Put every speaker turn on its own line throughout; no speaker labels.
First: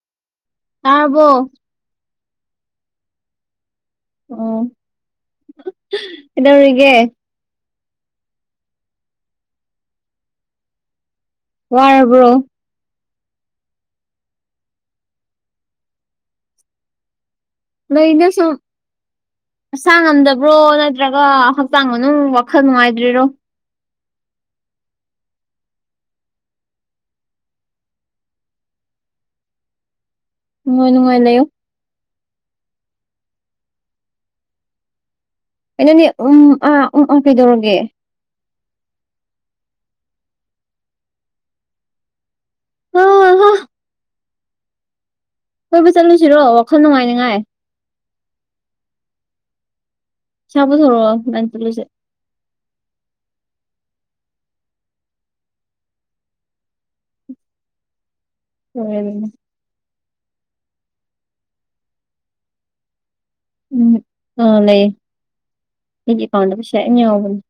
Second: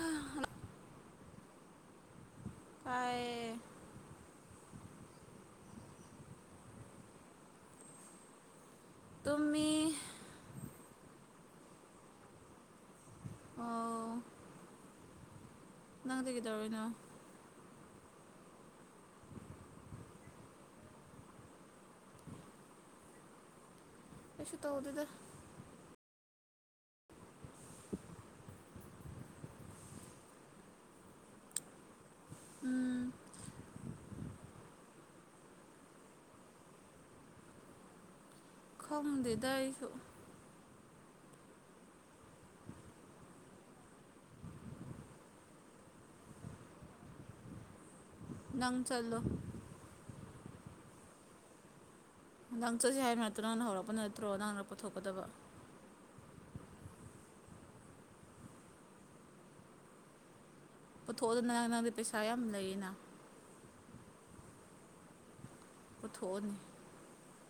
ꯑ
ꯑꯕꯣ
ꯀꯌꯦ
ꯑꯣ ꯏꯗꯒ
ꯇꯃꯤ
ꯋꯥꯔꯕ꯭ꯔꯣ
ꯑꯣ ꯅꯪꯗꯤ ꯀꯗꯕꯅ
ꯑ ꯏꯩꯅ ꯁ ꯑꯁꯥ ꯉꯝꯗꯕ꯭ꯔꯣ ꯅꯠꯇ꯭ꯔꯒ ꯍꯛꯆꯥꯡ ꯃꯅꯨꯡ ꯋꯥꯈꯜ ꯅꯨꯡꯉꯥꯏꯇ꯭ꯔꯤꯔꯣ
ꯄꯁ ꯇꯧꯗꯗ
ꯃꯅꯨꯡꯉꯥꯏꯅꯅꯨꯡꯉꯥꯏ ꯂꯩꯌꯨ
ꯎꯝ
ꯀꯩꯅꯣꯅꯦ ꯎꯝ ꯑꯥ ꯎꯝ ꯑꯥ ꯀꯩꯗꯧꯔꯒꯦ
ꯈꯪꯗꯗꯁꯨ
ꯍ ꯍ ꯍꯣꯏꯕ ꯆꯠꯂꯨꯁꯤꯔꯣ ꯋꯥꯈꯜ ꯅꯨꯡꯉꯥꯏꯅꯤꯉꯥꯏ
ꯅꯪ ꯆꯜꯂꯣ
ꯆꯕ ꯊꯔꯣ ꯇꯂꯁꯦ
ꯅ ꯅꯪ ꯆꯠꯁꯤꯦ ꯍꯥꯏꯕ ꯅꯠꯇꯣ ꯅꯪꯅ ꯍꯧꯔꯛꯄ ꯅꯠꯇ꯭ꯔꯣ ꯅꯪ ꯅꯔꯛ ꯄꯨꯊ ꯊꯣꯛꯀꯗꯕ
ꯎꯝ
ꯄꯨꯊꯣꯛꯑꯗꯅ ꯅꯪ ꯅꯪꯗꯤ ꯄꯩꯁꯥ ꯌꯥꯝ ꯂꯩꯔꯤꯅ
ꯑ ꯂꯩ ꯌꯦ ꯀꯦ ꯀꯥꯎ ꯄꯦ ꯏꯕꯅꯤ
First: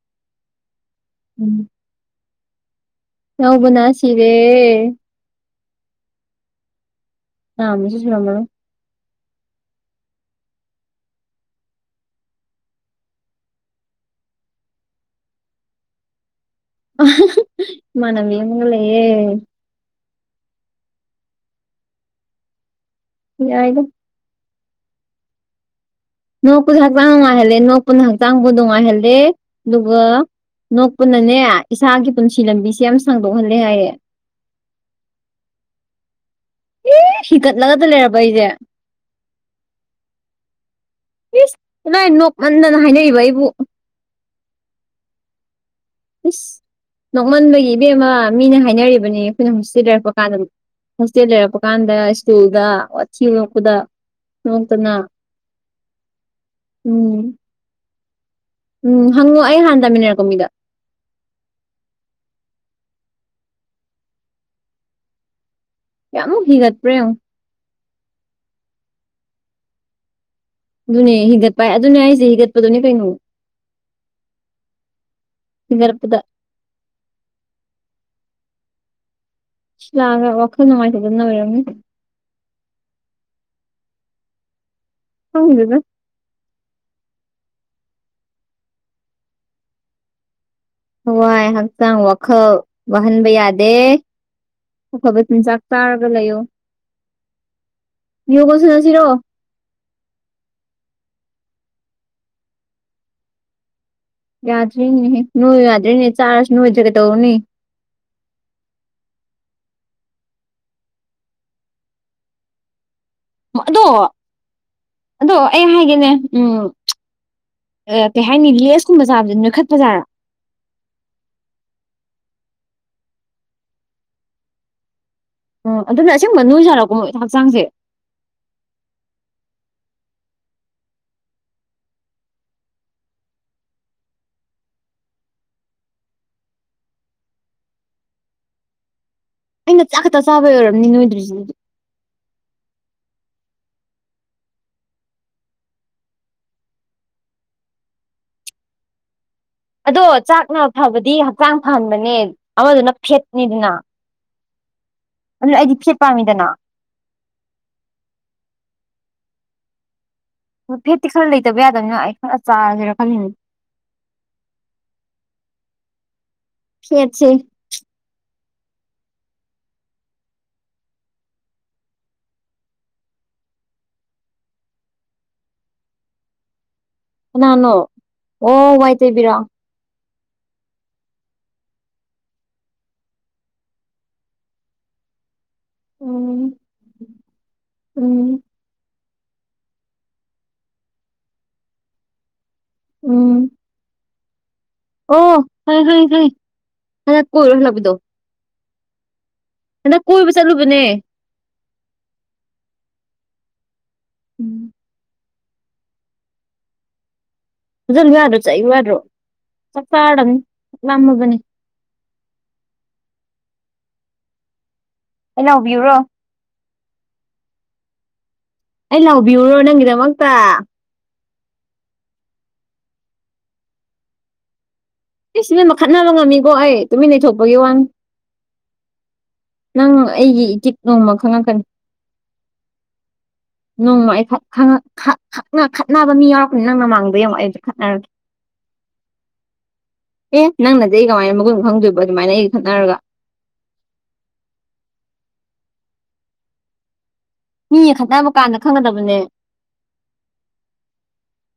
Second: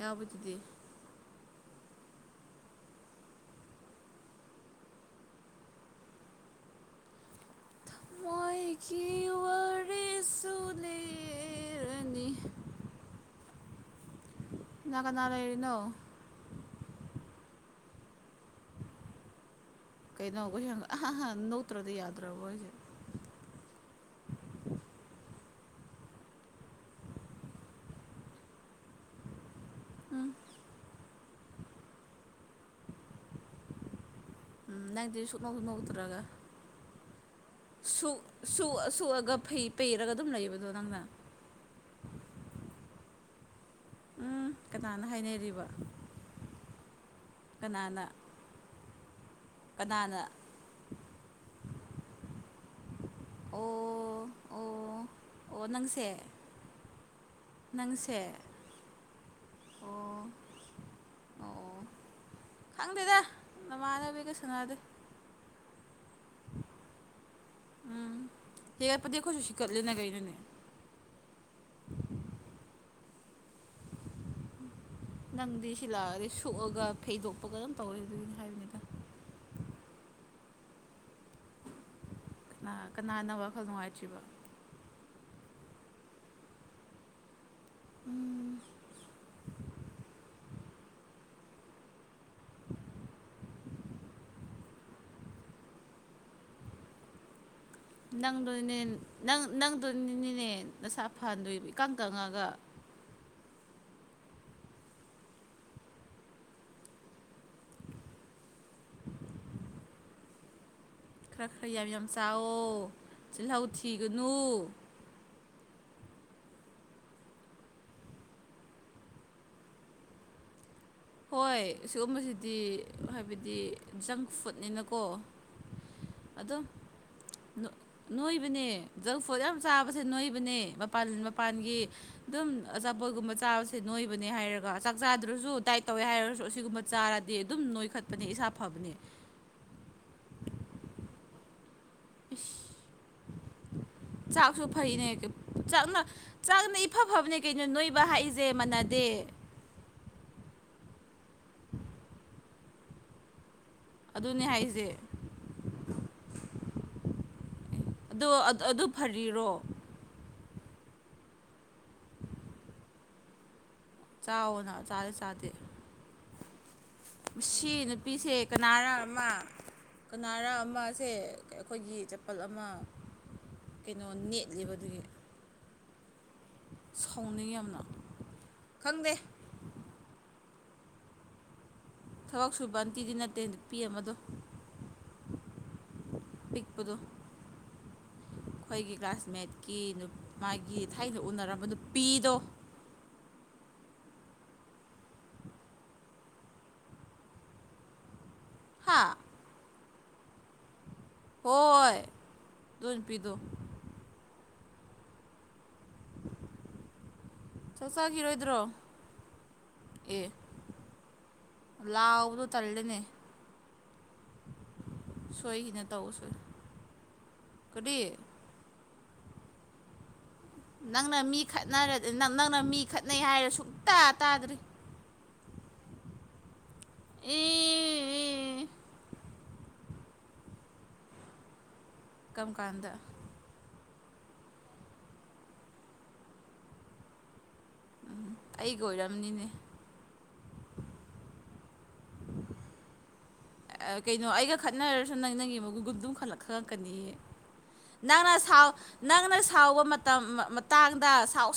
ꯌꯥꯕꯗꯗꯤ
ꯎꯝ ꯅꯕꯨꯅꯥꯁꯤꯔꯦ ꯑ ꯃꯁꯨ ꯃ
ꯀ꯭ꯌ ꯋꯥꯔꯦꯁꯨ ꯂꯩꯔꯅꯤ ꯅꯒꯅꯥꯔ ꯍꯥꯏꯅꯣ
ꯃꯅ ꯂꯂꯉꯨꯒꯦ
ꯀꯩꯅꯣꯈ ꯅꯣꯛꯇ꯭ꯔꯗꯤ ꯌꯥꯗ꯭ꯔꯕ ꯑꯣꯏꯁꯦ
ꯌꯥꯥꯏꯗ ꯅꯣꯛꯄꯨꯁꯨ ꯍꯛꯆꯥꯡ ꯅꯨꯡꯉꯥꯏꯍꯜꯂꯦ ꯅꯣꯛꯄꯨꯅ ꯍꯛꯆꯥꯡꯕꯨ ꯅꯨꯡꯉꯥꯏꯍꯜꯂꯦ
ꯎꯝ
ꯑꯗꯨꯒꯣꯛ ꯄꯨꯟꯅꯅꯦ ꯏꯁꯥꯒꯤ ꯄꯨꯟꯁꯤ ꯂꯝꯕꯤꯁꯦ ꯌꯥꯝ ꯁꯥꯡꯗꯣꯛꯍꯜꯂꯦ ꯍꯥꯏꯌꯦ
ꯎꯝ ꯅꯪꯗꯤ ꯁꯨꯞꯅꯨꯝꯃꯧꯗ꯭ꯔꯒ
ꯑꯦ ꯍꯤꯀꯠꯂꯒꯇ
ꯁ
ꯂꯩꯔꯕ ꯑꯩꯁꯦ
ꯁꯑ ꯁꯑꯒ ꯄꯩꯔꯒ ꯑꯗꯨꯝ ꯂꯩꯕꯗꯣ ꯅꯪꯅ
ꯄ ꯂꯥꯏ ꯅꯣꯛꯃꯟꯗꯅ ꯍꯥꯏꯅꯔꯤꯕ ꯑꯩꯕꯨ
ꯎꯝ ꯀꯅꯥꯅ ꯍꯥꯏꯅꯔꯤꯕ
ꯏꯁ ꯅꯣꯛꯃꯟꯕꯒꯤ ꯏꯕꯦꯝ
ꯀꯅꯥꯅ
ꯑꯃ ꯃꯤꯅ ꯍꯥꯏꯅꯔꯤꯕꯅꯤ ꯑꯩꯈꯣꯏꯅ ꯍꯣꯁꯇꯦꯜ ꯂꯩꯔꯛꯄ
ꯀꯅꯥꯅ
ꯀꯥꯟꯗ ꯍꯣꯁꯇꯦꯜ ꯂꯩꯔꯛꯄ ꯀꯥꯟꯗ ꯁ꯭ꯀꯨꯜꯗꯊꯤ ꯂꯣꯛꯄꯗ
ꯑꯣ
ꯍꯣꯡꯇꯅꯥ
ꯑꯣ ꯑꯣ ꯅꯪꯁꯦ ꯅꯪꯁꯦ
ꯎꯝ ꯍꯪꯉꯣꯑꯣ ꯑꯩ ꯍꯥꯟꯅ ꯇꯥꯃꯤꯟꯅꯔꯛꯀꯣ
ꯑꯣ
ꯃꯤꯗ
ꯅꯃꯥꯅꯕꯤꯒ ꯁꯅꯥꯗ
ꯀꯌꯥꯃꯨꯛ ꯍꯤꯒꯠꯄ꯭ꯔꯡꯨ
ꯀꯠꯂꯅꯒꯅꯅꯦ
ꯊꯅꯨ
ꯅꯪꯗꯤ ꯁꯤ ꯂꯥꯛꯑꯗꯤ ꯁꯣꯛꯑꯒ ꯐꯩꯗꯣꯛꯄ ꯀ ꯑꯗꯨꯝ ꯇꯧꯋꯦ ꯑꯗꯨꯏꯅꯦ
ꯁ꯭ꯂꯒ ꯋꯥꯈꯅꯅꯨꯡꯉꯥꯏꯇꯅꯔꯣ
ꯀꯅꯥꯅꯕꯈꯛ ꯅꯨꯡꯉꯥꯏꯇ꯭ꯔꯤꯕ
ꯍꯗꯕ
ꯎꯝ
ꯍꯋꯥꯏ ꯍꯛꯆꯥꯡ ꯋꯥꯈꯜ ꯋꯥꯍꯟꯕ ꯌꯥꯗꯦ ꯑꯐꯕ ꯆꯤꯟꯖꯥꯛ ꯇꯥꯔꯒ ꯂꯩꯌꯣ ꯌꯣꯒ
ꯅꯪꯗꯣꯅꯦ
ꯁꯥꯟꯅꯁꯤꯔꯣ
ꯅꯪ ꯅꯪ ꯑꯗꯨꯅꯤꯅꯦ ꯅꯁꯥ ꯐꯍꯟꯗꯣꯏꯕ ꯏꯀꯪ ꯀꯪꯉꯒ
ꯌꯥꯗ꯭ꯔꯤꯅꯦ ꯅꯣꯏ ꯌꯥꯗ꯭ꯔꯤꯅꯦ ꯆꯥꯔꯁꯨ ꯅꯅꯨꯡ ꯑꯣꯏꯖꯒꯩ ꯇꯧꯅꯤ
ꯈꯔ ꯈꯔ ꯌꯥꯝ ꯌꯥꯝ ꯆꯥꯎꯑꯣ ꯆꯤꯜꯍꯥꯎ
ꯑꯗꯣ
ꯊꯤꯒꯅꯨ
ꯑꯗꯣ ꯑꯩ ꯍꯥꯏꯒꯦꯅꯦ ꯎꯝ ꯀꯩ ꯍꯥꯏꯅꯤ ꯂꯦꯁ ꯀꯨꯝꯕ ꯆꯥꯕꯗ ꯅꯣꯏꯈꯠꯄꯖꯥꯠꯔꯥ
ꯍꯣꯏ ꯁꯤꯒꯨꯝꯕꯁꯤꯗꯤ ꯍꯥꯏꯕꯗꯤ ꯖꯪ ꯐꯨꯗꯅꯤꯅꯀꯣ
ꯑꯣ ꯑꯗꯨꯅ ꯑꯁꯦꯡꯨꯝꯕ
ꯑꯗꯨꯝ
ꯅꯣꯏ ꯁꯥꯔꯛꯄꯣ ꯃꯣꯏ ꯍꯛꯆꯥꯡꯁꯦ
ꯅꯣꯏꯕꯅꯦ ꯖꯪ ꯐꯨꯗ ꯌꯥꯝ ꯆꯥꯕꯁꯦ ꯅꯣꯏꯕꯅꯦ ꯃꯄꯥꯟ ꯃꯄꯥꯟꯒꯤ ꯑꯗꯨꯝ ꯑꯆꯥꯄꯣꯠꯒꯨꯝꯕ ꯆꯥꯕꯁꯦ ꯅꯣꯏꯕꯅꯦ ꯍꯥꯏꯔꯒ ꯑꯗꯨꯒ ꯆꯥꯛ ꯆꯥꯗꯨꯔꯁꯨ ꯗꯥꯏꯠ ꯇꯧꯋꯦ ꯍꯥꯏꯔꯁꯨ ꯑꯁꯤꯒꯨꯝꯕ ꯆꯥꯔꯗꯤ ꯑꯗꯨꯝ ꯅꯣꯏꯈꯠꯄꯅꯦ ꯏꯁꯥ ꯐꯕꯅꯦ
ꯑꯩꯅ ꯆꯥꯛ ꯈꯛꯇ ꯆꯥꯕ ꯌ ꯑꯣꯏꯔꯕꯅꯤ ꯅꯣꯏꯗ꯭ꯔꯤꯁꯤꯅꯗꯤ
ꯏꯁꯁ ꯆꯥꯛꯁꯨ ꯐꯩꯅꯦ ꯆꯥꯛꯅ ꯏꯐ ꯐꯕꯅꯦ ꯀꯩꯅꯣ ꯅꯣꯏꯕ ꯍꯥꯏꯏꯁꯦ ꯃꯥꯟꯅꯗꯦ ꯇꯦ
ꯑꯗꯣ ꯆꯥꯛꯅ ꯐꯕꯗꯤ ꯍꯛꯆꯥꯡ ꯐꯍꯟꯕꯅꯦ ꯑꯃꯗꯨꯅ ꯐꯦꯠꯅꯤꯗꯅ
ꯑꯗꯨꯅꯦ
ꯑꯗꯨꯅ ꯑꯩꯗꯤ ꯐꯦꯠ ꯄꯥꯝꯃꯤꯗꯅ
ꯑꯗꯨ ꯑꯗꯨ ꯐꯔꯤꯔꯣ
ꯐꯦꯠꯇꯤ ꯈꯔ ꯂꯩꯇꯕ ꯌꯥꯗꯕꯅꯤꯅ ꯑꯩ ꯈꯔ ꯆꯥꯁꯤꯦꯔ ꯈꯜꯂꯤꯅꯦ
ꯆꯥꯑꯣꯣꯅꯥ ꯆꯥꯗꯦ ꯆꯥꯗꯦ
ꯐꯦꯠꯁꯦ
ꯁꯤ ꯅꯨꯄꯤꯁꯦ ꯀꯅꯥꯔ ꯑꯃ ꯀꯅꯥꯔ ꯑꯃꯁꯁꯦ ꯑꯩꯈꯣꯏꯒꯤ ꯆꯄꯜ ꯑꯃ ꯀꯩꯅꯣ ꯅꯦꯠꯂꯤꯕ ꯑꯗꯨꯒꯤ ꯁꯥꯎꯅꯤꯡꯉꯤ
ꯅꯅꯣ
ꯌꯥꯝꯅ
ꯑꯣ ꯋꯥꯏ ꯇ
ꯈꯪꯗꯦ
ꯏꯕꯤꯔꯥ
ꯊꯕꯛ ꯁꯨꯕ ꯑꯟꯇꯤꯗꯤ ꯅꯠꯇꯦ ꯄꯤ ꯃꯗꯣ
ꯎꯝ
ꯄꯤꯛꯄꯗꯣ
ꯎꯝ
ꯑꯩꯈꯣꯏꯒꯤ ꯀ꯭ꯂꯥꯁ ꯃꯦꯠꯀꯤ ꯃꯥꯒꯤ ꯊꯥꯏꯅ ꯎꯅꯔꯝꯕ ꯅꯨꯄꯤꯗꯣ
ꯎꯝ ꯑꯣ ꯍ ꯍ ꯍ ꯍ ꯀꯣꯏꯔꯕꯗꯣ
ꯍꯥꯥ
ꯍꯗꯛ ꯀꯣꯏꯕ ꯆꯠꯂꯨꯕꯅꯦ
ꯍꯣꯏ ꯑꯗꯨꯅ ꯄꯤꯗꯣ
ꯎꯝ
ꯆꯥꯛ
ꯖ ꯔ ꯆ
ꯆꯥꯈꯤꯔꯣꯏꯗ꯭ꯔꯣ
ꯋꯥꯔ ꯆ ꯆꯥꯅꯤ ꯂꯃꯣ ꯑꯃꯅꯤ
ꯂꯥꯎꯕꯗꯨ ꯇꯜꯂꯅꯦ
ꯑꯩ
ꯁꯣꯏꯈꯤꯅ
ꯂꯥꯎꯕꯤꯌꯨꯔꯣ
ꯇꯧꯁꯣꯏ ꯀꯔꯤ
ꯑꯩ ꯂꯥꯎꯕꯤꯌꯨꯔꯣ ꯅꯪꯒꯤꯗꯃꯛꯇ
ꯅꯪꯅ ꯃꯤ ꯈꯠꯅꯔ ꯅꯪꯅ ꯃꯤ ꯈꯠꯅꯩ ꯍꯥꯏꯔ ꯁꯨꯡꯇꯥ ꯇꯥꯗ꯭ꯔꯤ
ꯑꯦ ꯁꯤꯃ ꯃꯈꯠꯅꯕ ꯉꯝꯃꯤꯀꯣ ꯑꯩ ꯇꯨꯃꯤ ꯂꯩꯊꯣꯛꯄꯒꯤ ꯋꯥꯅꯤ
ꯑꯦ
ꯅꯪ ꯑꯩꯒꯤ ꯏꯇꯤꯛ ꯅꯣꯡꯃ ꯈꯪꯉꯛꯀꯅꯤ
ꯀꯝ ꯀꯥꯟꯗ
ꯅꯣꯡꯃ ꯑꯩ ꯈꯠꯅꯕ ꯃꯤ ꯌꯥꯎꯔꯛꯄꯅꯤ ꯅꯪ ꯃꯃꯥꯡꯗ ꯌꯦꯧꯉꯃꯛꯛ ꯑꯩ ꯑꯗꯨꯗꯣ
ꯎꯝ ꯑꯩꯒ ꯑꯣꯏꯔꯝꯅꯤꯅꯦ
ꯑꯦ ꯅꯪꯅꯗꯤ ꯑꯩ ꯀꯃꯥꯏꯅ ꯃꯈꯨꯟ ꯈꯪꯗꯣꯏꯕ ꯑꯗꯨꯃꯥꯏꯅ ꯑꯩꯒ ꯈꯠꯅꯔꯒ
ꯀꯩꯅꯣ ꯑꯩꯒ ꯈꯠꯅꯔꯁꯨ ꯅꯪꯅꯉ ꯃꯒꯨꯝ ꯨꯗꯨꯨꯝ ꯈꯜꯂꯛ ꯈꯒꯪ ꯀꯅꯤ
ꯃꯤꯒ ꯈꯠꯅꯕ
ꯅꯪꯅ
ꯀꯥꯟꯗ
ꯁꯥꯎ
ꯈꯪꯒꯗꯕꯅꯦ
ꯅꯪꯅ ꯁꯥꯎꯕ ꯃꯇꯝ ꯃꯇꯥꯡꯗ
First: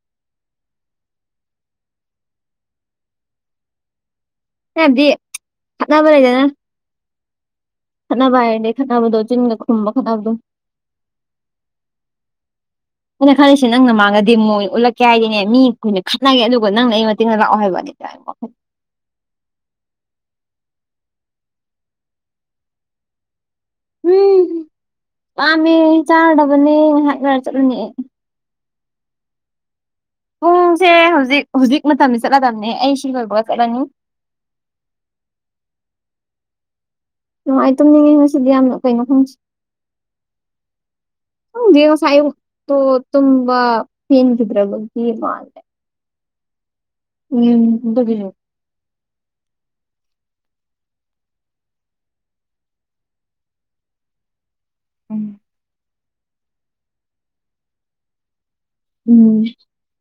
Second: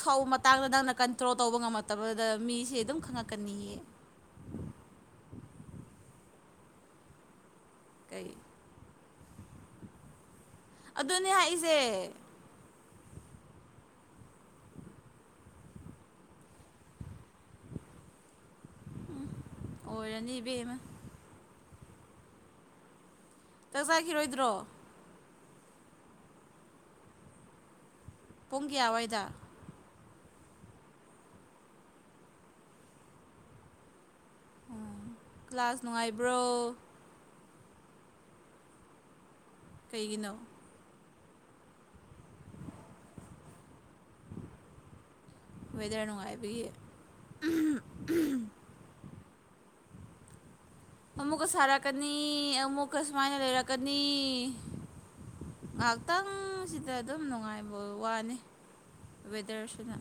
ꯁꯥꯎꯕ ꯃꯇꯥꯡꯗ ꯅꯪꯅ ꯀꯟꯇ꯭ꯔꯣꯜ ꯇꯧꯕ ꯉꯝꯃꯛꯇꯕꯗ ꯃꯤꯁꯦ ꯑꯗꯨꯝ ꯈꯪꯉꯛꯀꯅꯤꯌꯦ
ꯗꯤꯠꯅꯥꯕꯔꯗꯅ
ꯀꯩ
ꯈꯠꯅꯕ ꯍꯥꯏꯔꯗꯤ ꯈꯠꯅꯕꯗꯣ ꯆꯤꯟꯒ ꯈꯨꯝꯕ ꯈꯅꯥꯅꯕꯗꯣ
ꯑꯗꯨꯅꯦ ꯍꯥꯏꯏꯁꯦ
ꯑꯩꯅ ꯈꯜꯂꯤꯁꯤꯦ ꯅꯪꯅ ꯃꯥꯡꯅꯗꯤ ꯃꯣꯏ ꯎꯠꯂꯛꯀꯦ ꯍꯥꯏꯗꯤꯅꯦ ꯃꯤ ꯑꯩꯈꯣꯏꯅ ꯈꯠꯅꯒꯦ ꯑꯗꯨꯒ ꯅꯪꯅ ꯑꯩ ꯃꯇꯦꯡꯗ ꯂꯥꯛꯑꯣ ꯍꯥꯏꯕ ꯅꯤ ꯇ
ꯎꯝ ꯑꯣꯏꯔꯅꯤ ꯏꯕꯦꯝꯃ ꯆꯥꯛ ꯆꯈꯤꯔꯣꯏꯗ꯭ꯔꯣ
ꯄꯥꯝꯃꯤ ꯆꯥꯔꯕꯅꯤ ꯉꯥꯏꯍꯥꯛ ꯉꯔ ꯆꯠꯂꯅꯤ
ꯄꯨꯡꯒꯤ ꯑꯋꯥꯏꯗ
ꯄꯨꯡꯁꯦ ꯍꯧꯖꯤꯛ ꯍꯧꯖꯤꯛ ꯃꯇꯝꯁ ꯆꯠꯂꯗꯝꯕꯅꯦ ꯑꯩꯁꯨ ꯂꯣꯏꯕ꯭ꯔꯒ ꯆꯠꯂꯅꯤ
ꯑꯣ ꯀ꯭ꯂꯥꯁ ꯅꯨꯡꯉꯥꯏꯕ꯭ꯔꯣ
ꯅꯨꯡꯉꯥꯏ ꯇꯨꯝꯅꯤꯡꯉꯤ ꯉꯁꯤꯗꯤ ꯌꯥꯝꯅ ꯀꯩꯅꯣ ꯈꯪꯁꯤꯦ
ꯀꯩꯒꯤꯅꯣ
ꯦꯁꯥꯏꯣ ꯇꯨꯝꯕꯥ ꯄꯦꯟꯒꯤꯗ꯭ꯔꯕꯒꯤ ꯃꯥꯜꯂꯦ
[inaudible]
ꯎꯝ ꯑꯗꯨꯒꯤꯅꯦ
ꯑꯃꯨꯛꯀ ꯁꯥꯔꯛꯀꯅꯤ ꯑꯃꯨꯛꯀ ꯁꯨꯃꯥꯏꯅ ꯂꯩꯔꯛꯀꯅꯤ
ꯎꯝ
ꯉꯥꯏꯍꯥꯛꯇꯪꯁꯤꯗ ꯑꯗꯨꯝ ꯅꯨꯡꯉꯥꯏꯕ ꯋꯥꯅꯤ
ꯎꯝ
ꯋꯦꯗꯔꯁꯤꯅ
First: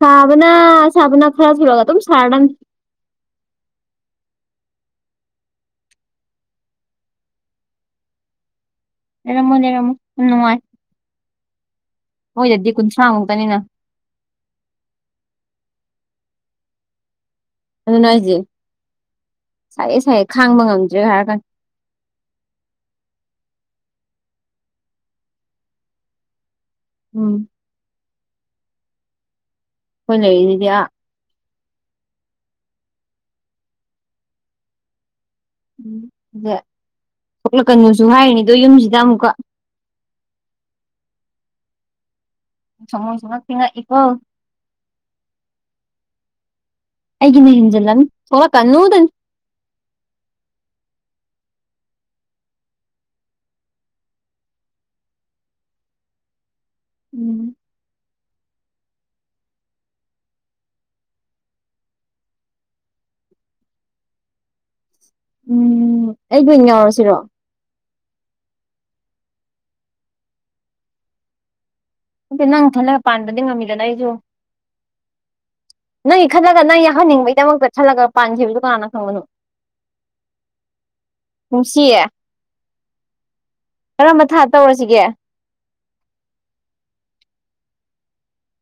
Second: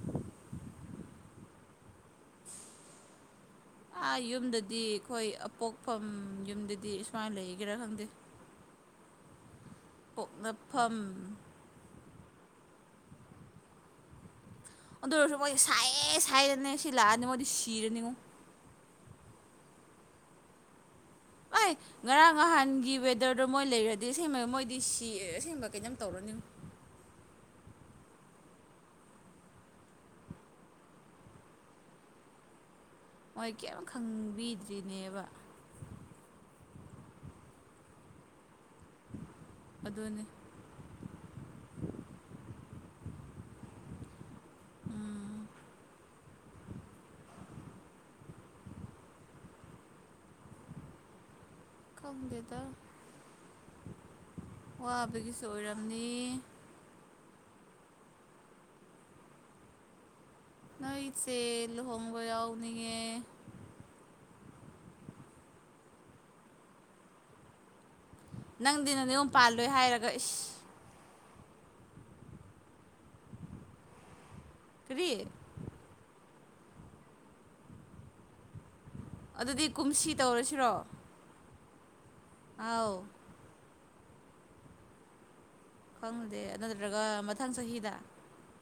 ꯁꯥꯕꯅ ꯁꯥꯕꯅ ꯈꯔꯁꯨ ꯑꯗꯨꯨꯝ ꯁꯥꯔꯗꯝ
ꯑꯥ ꯌꯨꯝꯗꯗꯤ ꯑꯩꯈꯣꯏ ꯑꯄꯣꯛꯐꯝ ꯌꯨꯝꯗꯗꯤ ꯁꯨꯃꯥꯏꯅ ꯂꯩꯒꯦꯔꯥ ꯈꯪꯗꯦ [inaudible]
ꯂꯩꯔꯝꯃꯣꯏ ꯂꯩꯔꯝ
ꯄꯣꯛꯅꯐꯝ
ꯍꯣꯏꯗꯗꯤ ꯀꯨꯟꯊ꯭ꯔꯥ ꯃꯨꯛꯇꯅꯤꯅ
ꯑꯗꯨ ꯑꯣꯏꯔꯁꯨ ꯃꯣꯏꯗꯤ ꯁꯥꯏꯌꯦ ꯁꯥꯏꯌꯦꯗꯅꯦ ꯁꯤ ꯂꯥꯛꯑꯗꯤ ꯃꯣꯏꯗꯤ
ꯑꯗꯨꯅ
ꯁꯤꯔꯅꯤꯉꯣ
ꯑꯩꯁꯦ ꯁꯥꯏꯌꯦ ꯁꯥꯏꯌꯦ ꯈꯥꯡꯕ ꯉꯝꯗꯦ
ꯑꯩ ꯉꯔꯥꯡ ꯅꯍꯥꯟꯒꯤ ꯋꯦꯗꯔꯗꯣ ꯃꯣꯏ ꯂꯩꯔꯗꯤ ꯑꯗꯩ ꯑꯁꯦꯡꯕ ꯃꯣꯏꯗꯤ ꯁꯤ ꯑꯁꯦꯡꯕ ꯀꯩꯅꯣꯝ ꯇꯧꯔꯅꯤ
ꯎꯝ ꯈꯣꯏꯅ ꯂꯩꯔꯤꯗꯤ ꯑꯥ
ꯃꯣꯏ ꯀꯔꯤꯝ ꯈꯪꯕꯤꯗ꯭ꯔꯤꯅꯦꯕ
ꯊꯣꯛꯂꯛꯀꯅꯨꯁꯨ ꯍꯥꯏꯔꯤꯅꯤ ꯑꯗꯨ ꯌꯨꯝꯁꯤꯗ ꯑꯃꯨꯛꯀ
ꯑꯗꯨꯅꯤ
ꯃꯣꯏꯁꯨ ꯉꯛꯇꯤ ꯉꯛꯏꯀꯣ
ꯎꯝ
ꯑꯩꯒꯤꯅꯤ ꯌꯦꯡꯖꯤꯜꯂꯅꯤ ꯊꯣꯂꯛꯀꯅꯨꯗꯅꯤ
ꯈꯪꯗꯦꯗ ꯋꯥꯕꯒꯤꯁꯨ ꯑꯣꯏꯔꯝꯅꯤ
ꯎꯝ
ꯅꯣꯏꯆꯦ ꯂꯨꯍꯣꯡꯕ ꯌꯥꯎꯅꯤꯡꯉꯦ
ꯎꯝ ꯑꯩꯒꯤ ꯑꯣꯏꯅ ꯌꯥꯎꯔꯁꯤꯔꯣ
ꯅꯪꯗꯤ ꯅ ꯅꯌꯨꯝ ꯄꯥꯜꯂꯣꯏ ꯍꯥꯏꯔꯒ ꯏꯁ
ꯑꯗꯨ ꯅꯪ ꯈꯟꯂꯒ ꯄꯥꯟꯕꯗꯤ ꯉꯝꯃꯤꯗꯅ ꯑꯩꯁꯨ
ꯀꯔꯤ
ꯅꯩ ꯈꯜꯂꯒ ꯅꯪ ꯌꯥꯍꯟꯅꯤꯡꯕꯩꯗꯃꯛꯇ ꯈꯜꯂꯒ ꯄꯥꯟꯈꯤꯕꯁꯨ ꯀꯅꯥꯅ ꯈꯪꯕꯅꯣ
ꯑꯗꯨꯗꯤ ꯀꯨꯝꯁꯤ ꯇꯧꯔꯁꯤꯔꯣ
ꯀꯨꯝꯁꯤ
ꯑꯧ
ꯀꯔꯝꯕ ꯊꯥ ꯇꯧꯔꯁꯤꯒꯦ
ꯈꯪꯗꯦ ꯅꯠꯇ꯭ꯔꯒ ꯃꯊꯪ ꯆꯍꯤꯗ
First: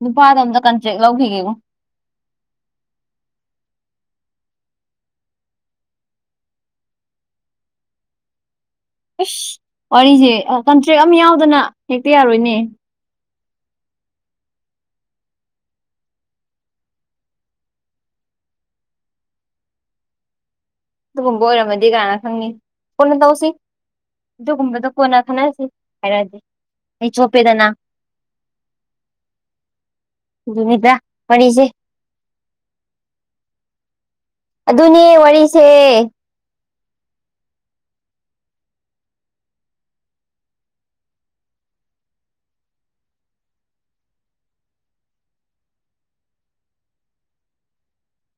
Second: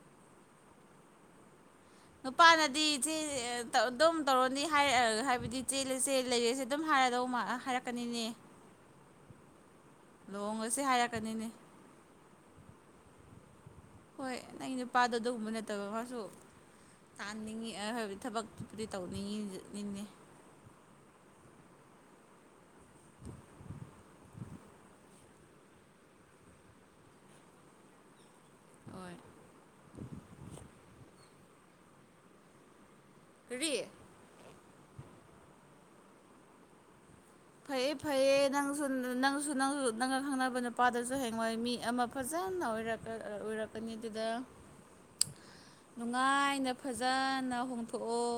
ꯅꯨꯄꯥꯗꯣ ꯑꯝꯇ ꯀꯟꯇ꯭ꯔꯦꯛ ꯂꯧꯈꯤꯒꯦꯕꯣ
ꯅꯨꯄꯥꯅꯗꯤ ꯆꯦ ꯑꯗꯨꯝ ꯇꯧꯔꯅꯤ ꯍꯥꯏꯔ ꯍꯥꯏꯕꯗꯤ ꯆꯦꯜꯂ ꯁꯦ ꯂꯩꯔꯁꯦ ꯑꯗꯨꯝ ꯍꯥꯏ ꯍꯥꯏꯔꯗꯧ ꯃꯥ ꯍꯥꯏꯔꯛꯀꯅꯤꯅꯦ
ꯑꯁ ꯋꯥꯔꯤꯁꯦ
ꯂꯨꯍꯣꯡꯉꯁꯦ
ꯀꯟꯇ꯭ꯔꯦꯛ ꯑꯃ
ꯍꯥꯏꯔꯛꯀꯅꯤꯅꯦ
ꯌꯥꯎꯗꯅ ꯍꯦꯛꯇ ꯌꯥꯔꯣꯏꯅꯦ
ꯍꯣꯏ ꯅꯪꯒꯤ ꯅꯨꯄꯥꯗꯣ ꯑꯗꯨꯒꯨꯝꯕ ꯅꯠꯇꯕ ꯃꯥꯁꯨ ꯇꯥꯅꯤꯡꯉꯤꯕꯗꯤ ꯊꯕꯛꯇꯨꯕꯨꯗꯤ ꯇꯧꯅꯤꯡꯉꯤꯅꯤꯅꯦ
ꯑꯗꯨꯒꯨꯝꯕ ꯑꯣꯏꯔꯝꯃꯗꯤ ꯀꯅꯥꯅ ꯈꯪꯅꯤ ꯀꯣꯟꯅ ꯇꯧꯁꯤ ꯑꯗꯨꯒꯨꯝꯕꯗ ꯀꯣꯟꯅ ꯈꯟꯅꯁꯤ ꯍꯥꯏꯔꯛꯑꯗꯤ ꯑꯩ ꯆꯣꯞꯄꯦꯗꯅ
ꯍꯣꯏ
ꯑꯗꯨꯅꯤꯗ ꯋꯥꯔꯤꯁꯦ
ꯀꯔꯤ
ꯑꯗꯨꯅꯦ ꯋꯥꯔꯤꯁꯦ
ꯐꯩꯌꯦ ꯐꯩꯌꯦ ꯅꯪꯁꯨ ꯅꯪꯁꯨ ꯅꯪꯁꯨ ꯅꯪꯒ ꯈꯪꯅꯕ ꯅꯨꯄꯥꯗꯁꯨ ꯍꯦꯡꯉꯏ ꯃꯤ ꯑꯃ ꯐꯖꯩ ꯎꯔ ꯎꯔꯀꯅꯤꯗꯨꯗ ꯅꯨꯡꯉꯥꯏꯅ ꯐꯖꯅ ꯍꯣꯡꯊꯣꯛꯑꯣ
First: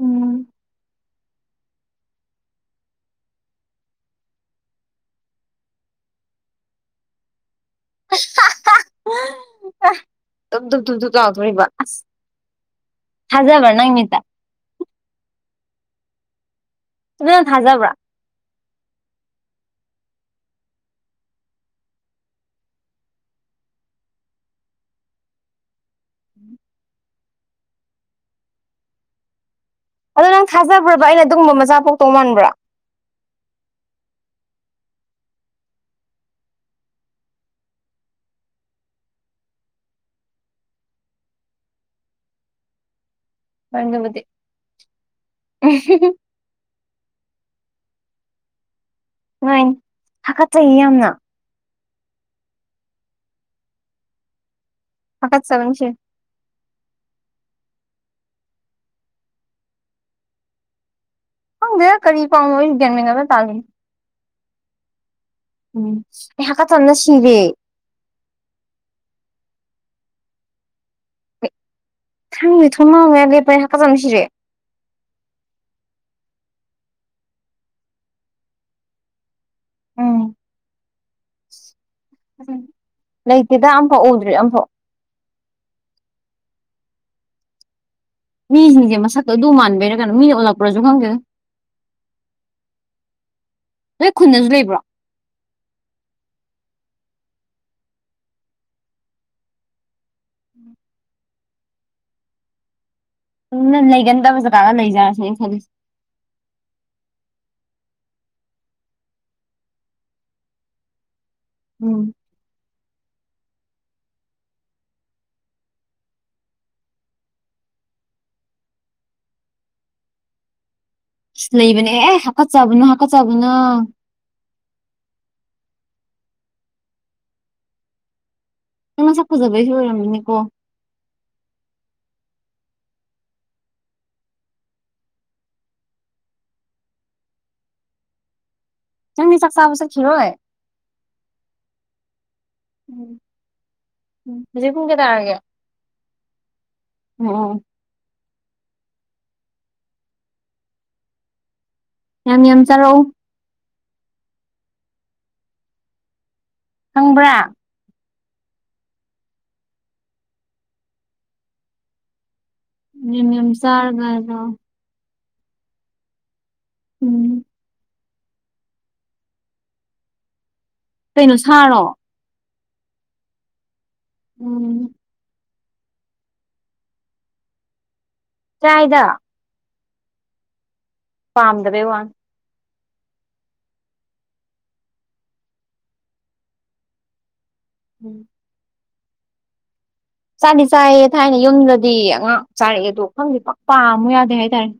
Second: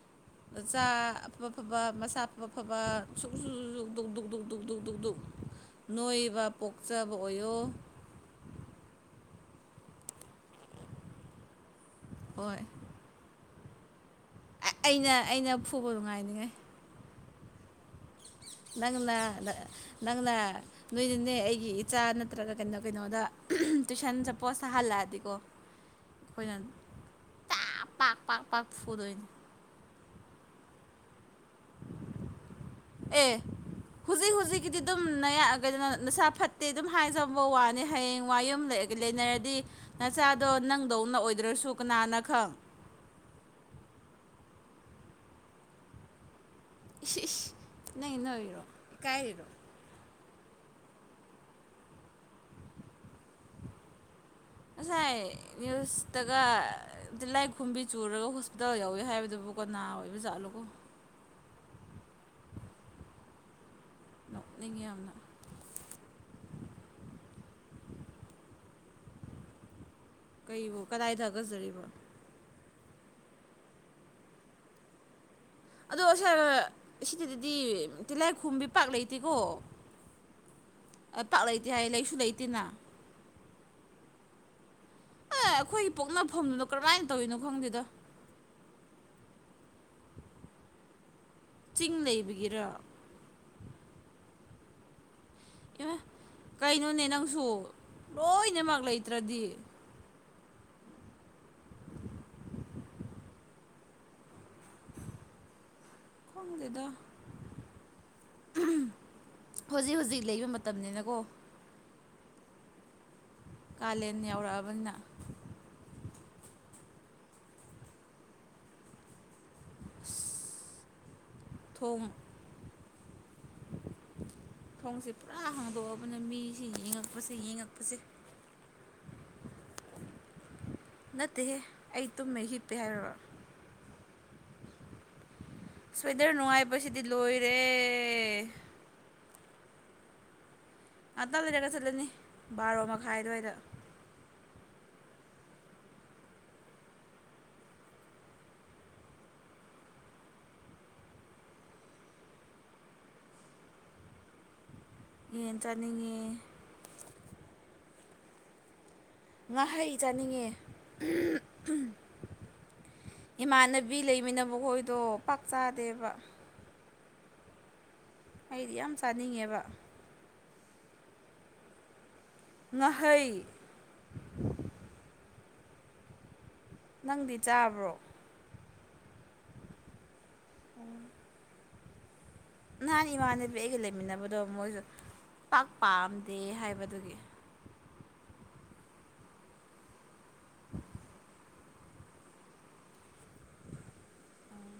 ꯎꯝ
ꯃꯆꯥ ꯑꯐ ꯑꯐꯕ ꯃꯁꯥ ꯑꯐ ꯁꯕ ꯁ ꯁꯧ ꯗꯧ ꯗꯧ ꯅꯣꯏꯕ ꯄꯣꯛꯆꯕ ꯑꯣꯏꯌꯣ
ꯊꯝ ꯊ ꯊ ꯊ ꯇꯥꯎ ꯊ ꯋꯥ
ꯍꯣꯏ
ꯊꯖꯕꯔ ꯅꯪ ꯃꯤꯠ ꯇꯥ
ꯑ ꯑꯩꯅ ꯑꯩꯅ ꯐꯨꯕ ꯅꯨꯡꯉꯥꯏꯅꯤꯉꯥꯏ
ꯅꯪ ꯊꯥꯖꯥꯕꯔꯥ
ꯅꯪꯅ ꯅꯪꯅ ꯅꯣꯏꯗꯨꯅꯦ ꯑꯩꯒꯤ ꯏꯆꯥ ꯅꯠꯇ꯭ꯔꯒ ꯀꯩꯅꯣ ꯀꯩꯅꯣꯗ ꯇꯨꯏꯁꯟ ꯆꯦꯄꯣꯁꯇ ꯍꯜꯂꯛꯑꯗꯤꯀꯣ ꯑꯩꯈꯣꯏꯅ ꯇꯥꯛ ꯄꯥꯛ ꯄꯥꯛ ꯄꯥꯛ ꯐꯗꯣꯏꯅꯤ
ꯑꯗꯣ ꯅꯪ ꯊꯥꯖꯕ꯭ꯔꯕ ꯑꯩꯅ ꯑꯗꯨꯒꯨꯝꯕ ꯃꯆꯥ ꯄꯣꯛꯇꯧ ꯃꯥꯟꯕ꯭ꯔꯥ
ꯑꯩꯒꯤꯗꯤ ꯑꯗꯨꯝ ꯅꯌꯥꯛꯑꯒꯗꯅ ꯅꯁꯥ ꯐꯠꯇꯦ ꯑꯗꯨꯝ ꯍꯥꯏꯖꯕ ꯋꯥꯅꯤ ꯍꯌꯦꯡ ꯋꯥ ꯌꯨꯝ ꯂꯩꯒ ꯂꯩꯅꯔꯗꯤ ꯅꯆꯥꯗꯣ ꯅꯪꯗꯧꯅ ꯑꯣꯏꯗ꯭ꯔꯁꯨ ꯀꯅꯥꯅ ꯈꯪ
ꯃꯃꯗꯤ
ꯅꯪꯒꯤꯗꯣ ꯏꯀꯥꯏꯔꯣ
ꯍꯥꯆꯠꯆꯩꯌꯦ ꯌꯥꯝꯅ
ꯉꯁꯥꯏ
ꯍꯥꯀꯠꯆꯕꯅ ꯁꯤꯔꯦ
ꯅ꯭ꯌꯨꯁꯇꯒꯂꯥꯏꯈꯨꯝꯕꯤ ꯆꯨꯔꯒ ꯍꯣꯁꯄꯤꯇꯥꯜ ꯌꯧꯋꯤ ꯍꯥꯏꯕꯗꯨꯕꯨ ꯀꯅꯥ ꯑꯣꯏꯕ ꯥꯖꯥꯠꯅꯣ ꯈꯪꯗꯦ
ꯈꯡꯗꯦꯗꯥ ꯀꯔꯤ ꯄꯥꯎ ꯅꯣ ꯑꯩꯁꯨ ꯒꯌꯥꯟ ꯃꯦꯟ ꯑꯃ ꯇꯥꯗꯦ
ꯅꯣꯛꯅꯤꯡꯉꯦ ꯌꯥꯝꯅ
ꯎꯝ ꯑꯩ ꯍꯥꯆꯠꯆꯕꯅꯥ ꯁꯤꯔꯦ
ꯀꯩꯕꯨ ꯀꯗꯥꯏ ꯊꯥꯒꯠꯆꯔꯤꯕꯣ
ꯊꯣꯡꯅꯥꯎ ꯃꯌꯥ ꯗ ꯂꯦꯞꯄꯒꯤ ꯍꯥꯆꯥꯠ ꯆꯥꯕꯅꯥ ꯁꯤꯔꯦ꯫
ꯑꯗꯣ ꯁꯥꯔ ꯁꯤꯗꯗꯗꯤ ꯇꯤꯂꯥꯏꯈꯣꯕꯤ ꯄꯥꯛ ꯂꯩꯇꯦꯀꯣ
ꯎꯝ
ꯑ ꯇꯥꯛ ꯂꯩꯇꯦ ꯍꯥꯏ ꯂꯩꯁꯨ ꯂꯩꯇꯦꯅ
ꯂꯩꯇꯦ ꯑꯃ ꫪꯐꯥꯎ
ꯑꯦ ꯑꯩꯈꯣꯏꯒꯤ ꯄꯣꯛꯅꯐꯝꯗꯨꯅꯣ ꯀꯔꯝꯃꯥꯏꯅ ꯇꯧꯔꯤꯅꯣ ꯈꯪꯗꯦꯗ
ꯃꯤꯁꯤꯡꯁꯦ ꯃꯁꯛꯇꯣ ꯑꯗꯨ ꯃꯥꯟꯕꯩꯔꯥ ꯀꯩꯅꯣ ꯃꯤꯅ ꯑꯣꯜꯂꯛꯄ꯭ꯔꯁꯨ ꯈꯪꯗꯦ
ꯆꯤꯡ ꯂꯩꯕꯒꯤꯔ
ꯅꯣꯏ ꯈꯨꯟꯗꯁꯨ ꯂꯩꯕ꯭ꯔꯣ
ꯏ ꯀꯩꯅꯣꯅꯦ ꯅꯪꯁꯨ ꯂꯣꯏꯅꯃꯛ ꯂꯩꯇ꯭ꯔꯗꯤ
ꯅ ꯅꯪ ꯂꯩꯒꯟꯗꯕ ꯖꯒꯥ ꯒꯥ ꯂꯩꯖꯠꯂꯥ ꯁꯤꯅꯦ ꯑꯩꯅꯥ ꯈꯜꯂꯤꯁꯦ
ꯈꯪꯗꯦꯗ ꯍꯧꯖꯤꯛ ꯍꯧꯖꯤꯛ ꯂꯩꯕ ꯃꯇꯝꯅꯤꯅꯀꯣ
ꯎꯝ
ꯀꯥꯂꯦꯟ ꯌꯧꯔꯛꯑꯕꯅꯤꯅ
ꯑ ꯂꯩꯕꯅꯦ
ꯊꯣꯡ
ꯑꯦ ꯍꯥꯀꯠ ꯆꯥꯕꯅ ꯍꯥꯀꯠ ꯆꯕꯅ
ꯕꯣꯕꯅ ꯃꯤ ꯁꯤ ꯌꯦ ꯉꯉꯛꯄꯁꯦ ꯌꯦ ꯉꯛꯄꯁꯦ
ꯅꯪ ꯅꯥꯁꯛ ꯐꯖꯕꯩꯁꯨ ꯑꯣꯏꯔꯝꯅꯤꯅꯥꯀꯣ
ꯅꯠꯇꯦꯍꯦ ꯑꯩ ꯇꯨꯝꯃꯦ ꯍꯤꯞꯄꯦ ꯍꯥꯏꯔꯔ ꯁ꯭ꯋꯦꯗꯔ ꯅꯨꯡꯉꯥꯏꯕꯁꯤꯗꯤ ꯂꯣꯏꯔꯦ
ꯅꯪ ꯆꯥꯛ ꯆꯥꯕꯥ ꯆꯠꯈꯤꯔꯣꯏ
ꯉꯛꯇꯪ ꯂꯩꯔꯒꯥ ꯆꯠꯂꯅꯤ ꯕꯥꯔꯣ
ꯎꯝ
ꯃꯈꯥꯏ ꯑꯗꯨꯋꯥꯏꯗ
ꯎꯝ ꯍꯧꯖꯤꯛ ꯄꯨꯡ ꯀꯌꯥ ꯇꯥꯔꯒꯦ ꯎꯝ ꯌꯥꯝ ꯌꯥꯝ ꯆꯥꯔꯛꯎ
ꯌꯦꯟ ꯆꯥꯅꯤꯡꯉꯦ
ꯈꯪꯕꯔ꯭
ꯉꯥꯏꯍꯥꯛꯩ ꯆꯥꯅꯤꯡꯉꯦ
ꯌꯥꯝ ꯌꯥꯝ
ꯏꯃꯥꯟꯅꯕꯤ
ꯆꯥꯔꯒ
ꯂꯩꯃꯤꯅ
ꯂꯥꯛꯑꯣ
ꯃꯈꯣꯏꯗꯣ ꯄꯥꯛ ꯆꯥꯗꯦꯕ
ꯎꯝ
ꯑꯩꯗꯤ ꯌꯥꯝ ꯆꯥꯅꯤꯡꯉꯦꯕ
ꯀꯩꯅꯣ ꯁꯥꯔꯣ
ꯉꯍꯩ
ꯎꯝ
ꯅꯪꯗꯤ ꯆꯥꯕ꯭ꯔꯣ
ꯀꯥꯗ
ꯎꯝ
ꯄꯥꯝꯗꯕꯩ ꯋꯥꯅꯤ꯫
ꯅꯍꯥꯟ ꯏꯃꯥꯟꯅꯕꯤ ꯑꯩꯒ ꯂꯩꯃꯤꯟꯅꯕꯗꯣ ꯃꯣꯏꯁꯨ ꯄꯥꯛ ꯄꯥꯝꯗꯦ ꯍꯥꯏꯕꯗꯨꯒꯤ꯫
ꯎꯝ꯫ ꯆꯥꯗꯤ ꯆꯥꯏꯌꯦ ꯊꯥꯏꯅ ꯌꯨꯝꯗꯗꯤ ꯑꯉꯥꯛ ꯆꯥꯔꯛꯑꯦ ꯑꯗꯣ ꯈꯪꯗꯤꯦ ꯄꯥꯛ ꯄꯥꯝꯨ ꯌꯥꯗꯦ ꯍꯥꯏꯇꯥꯔꯦ꯫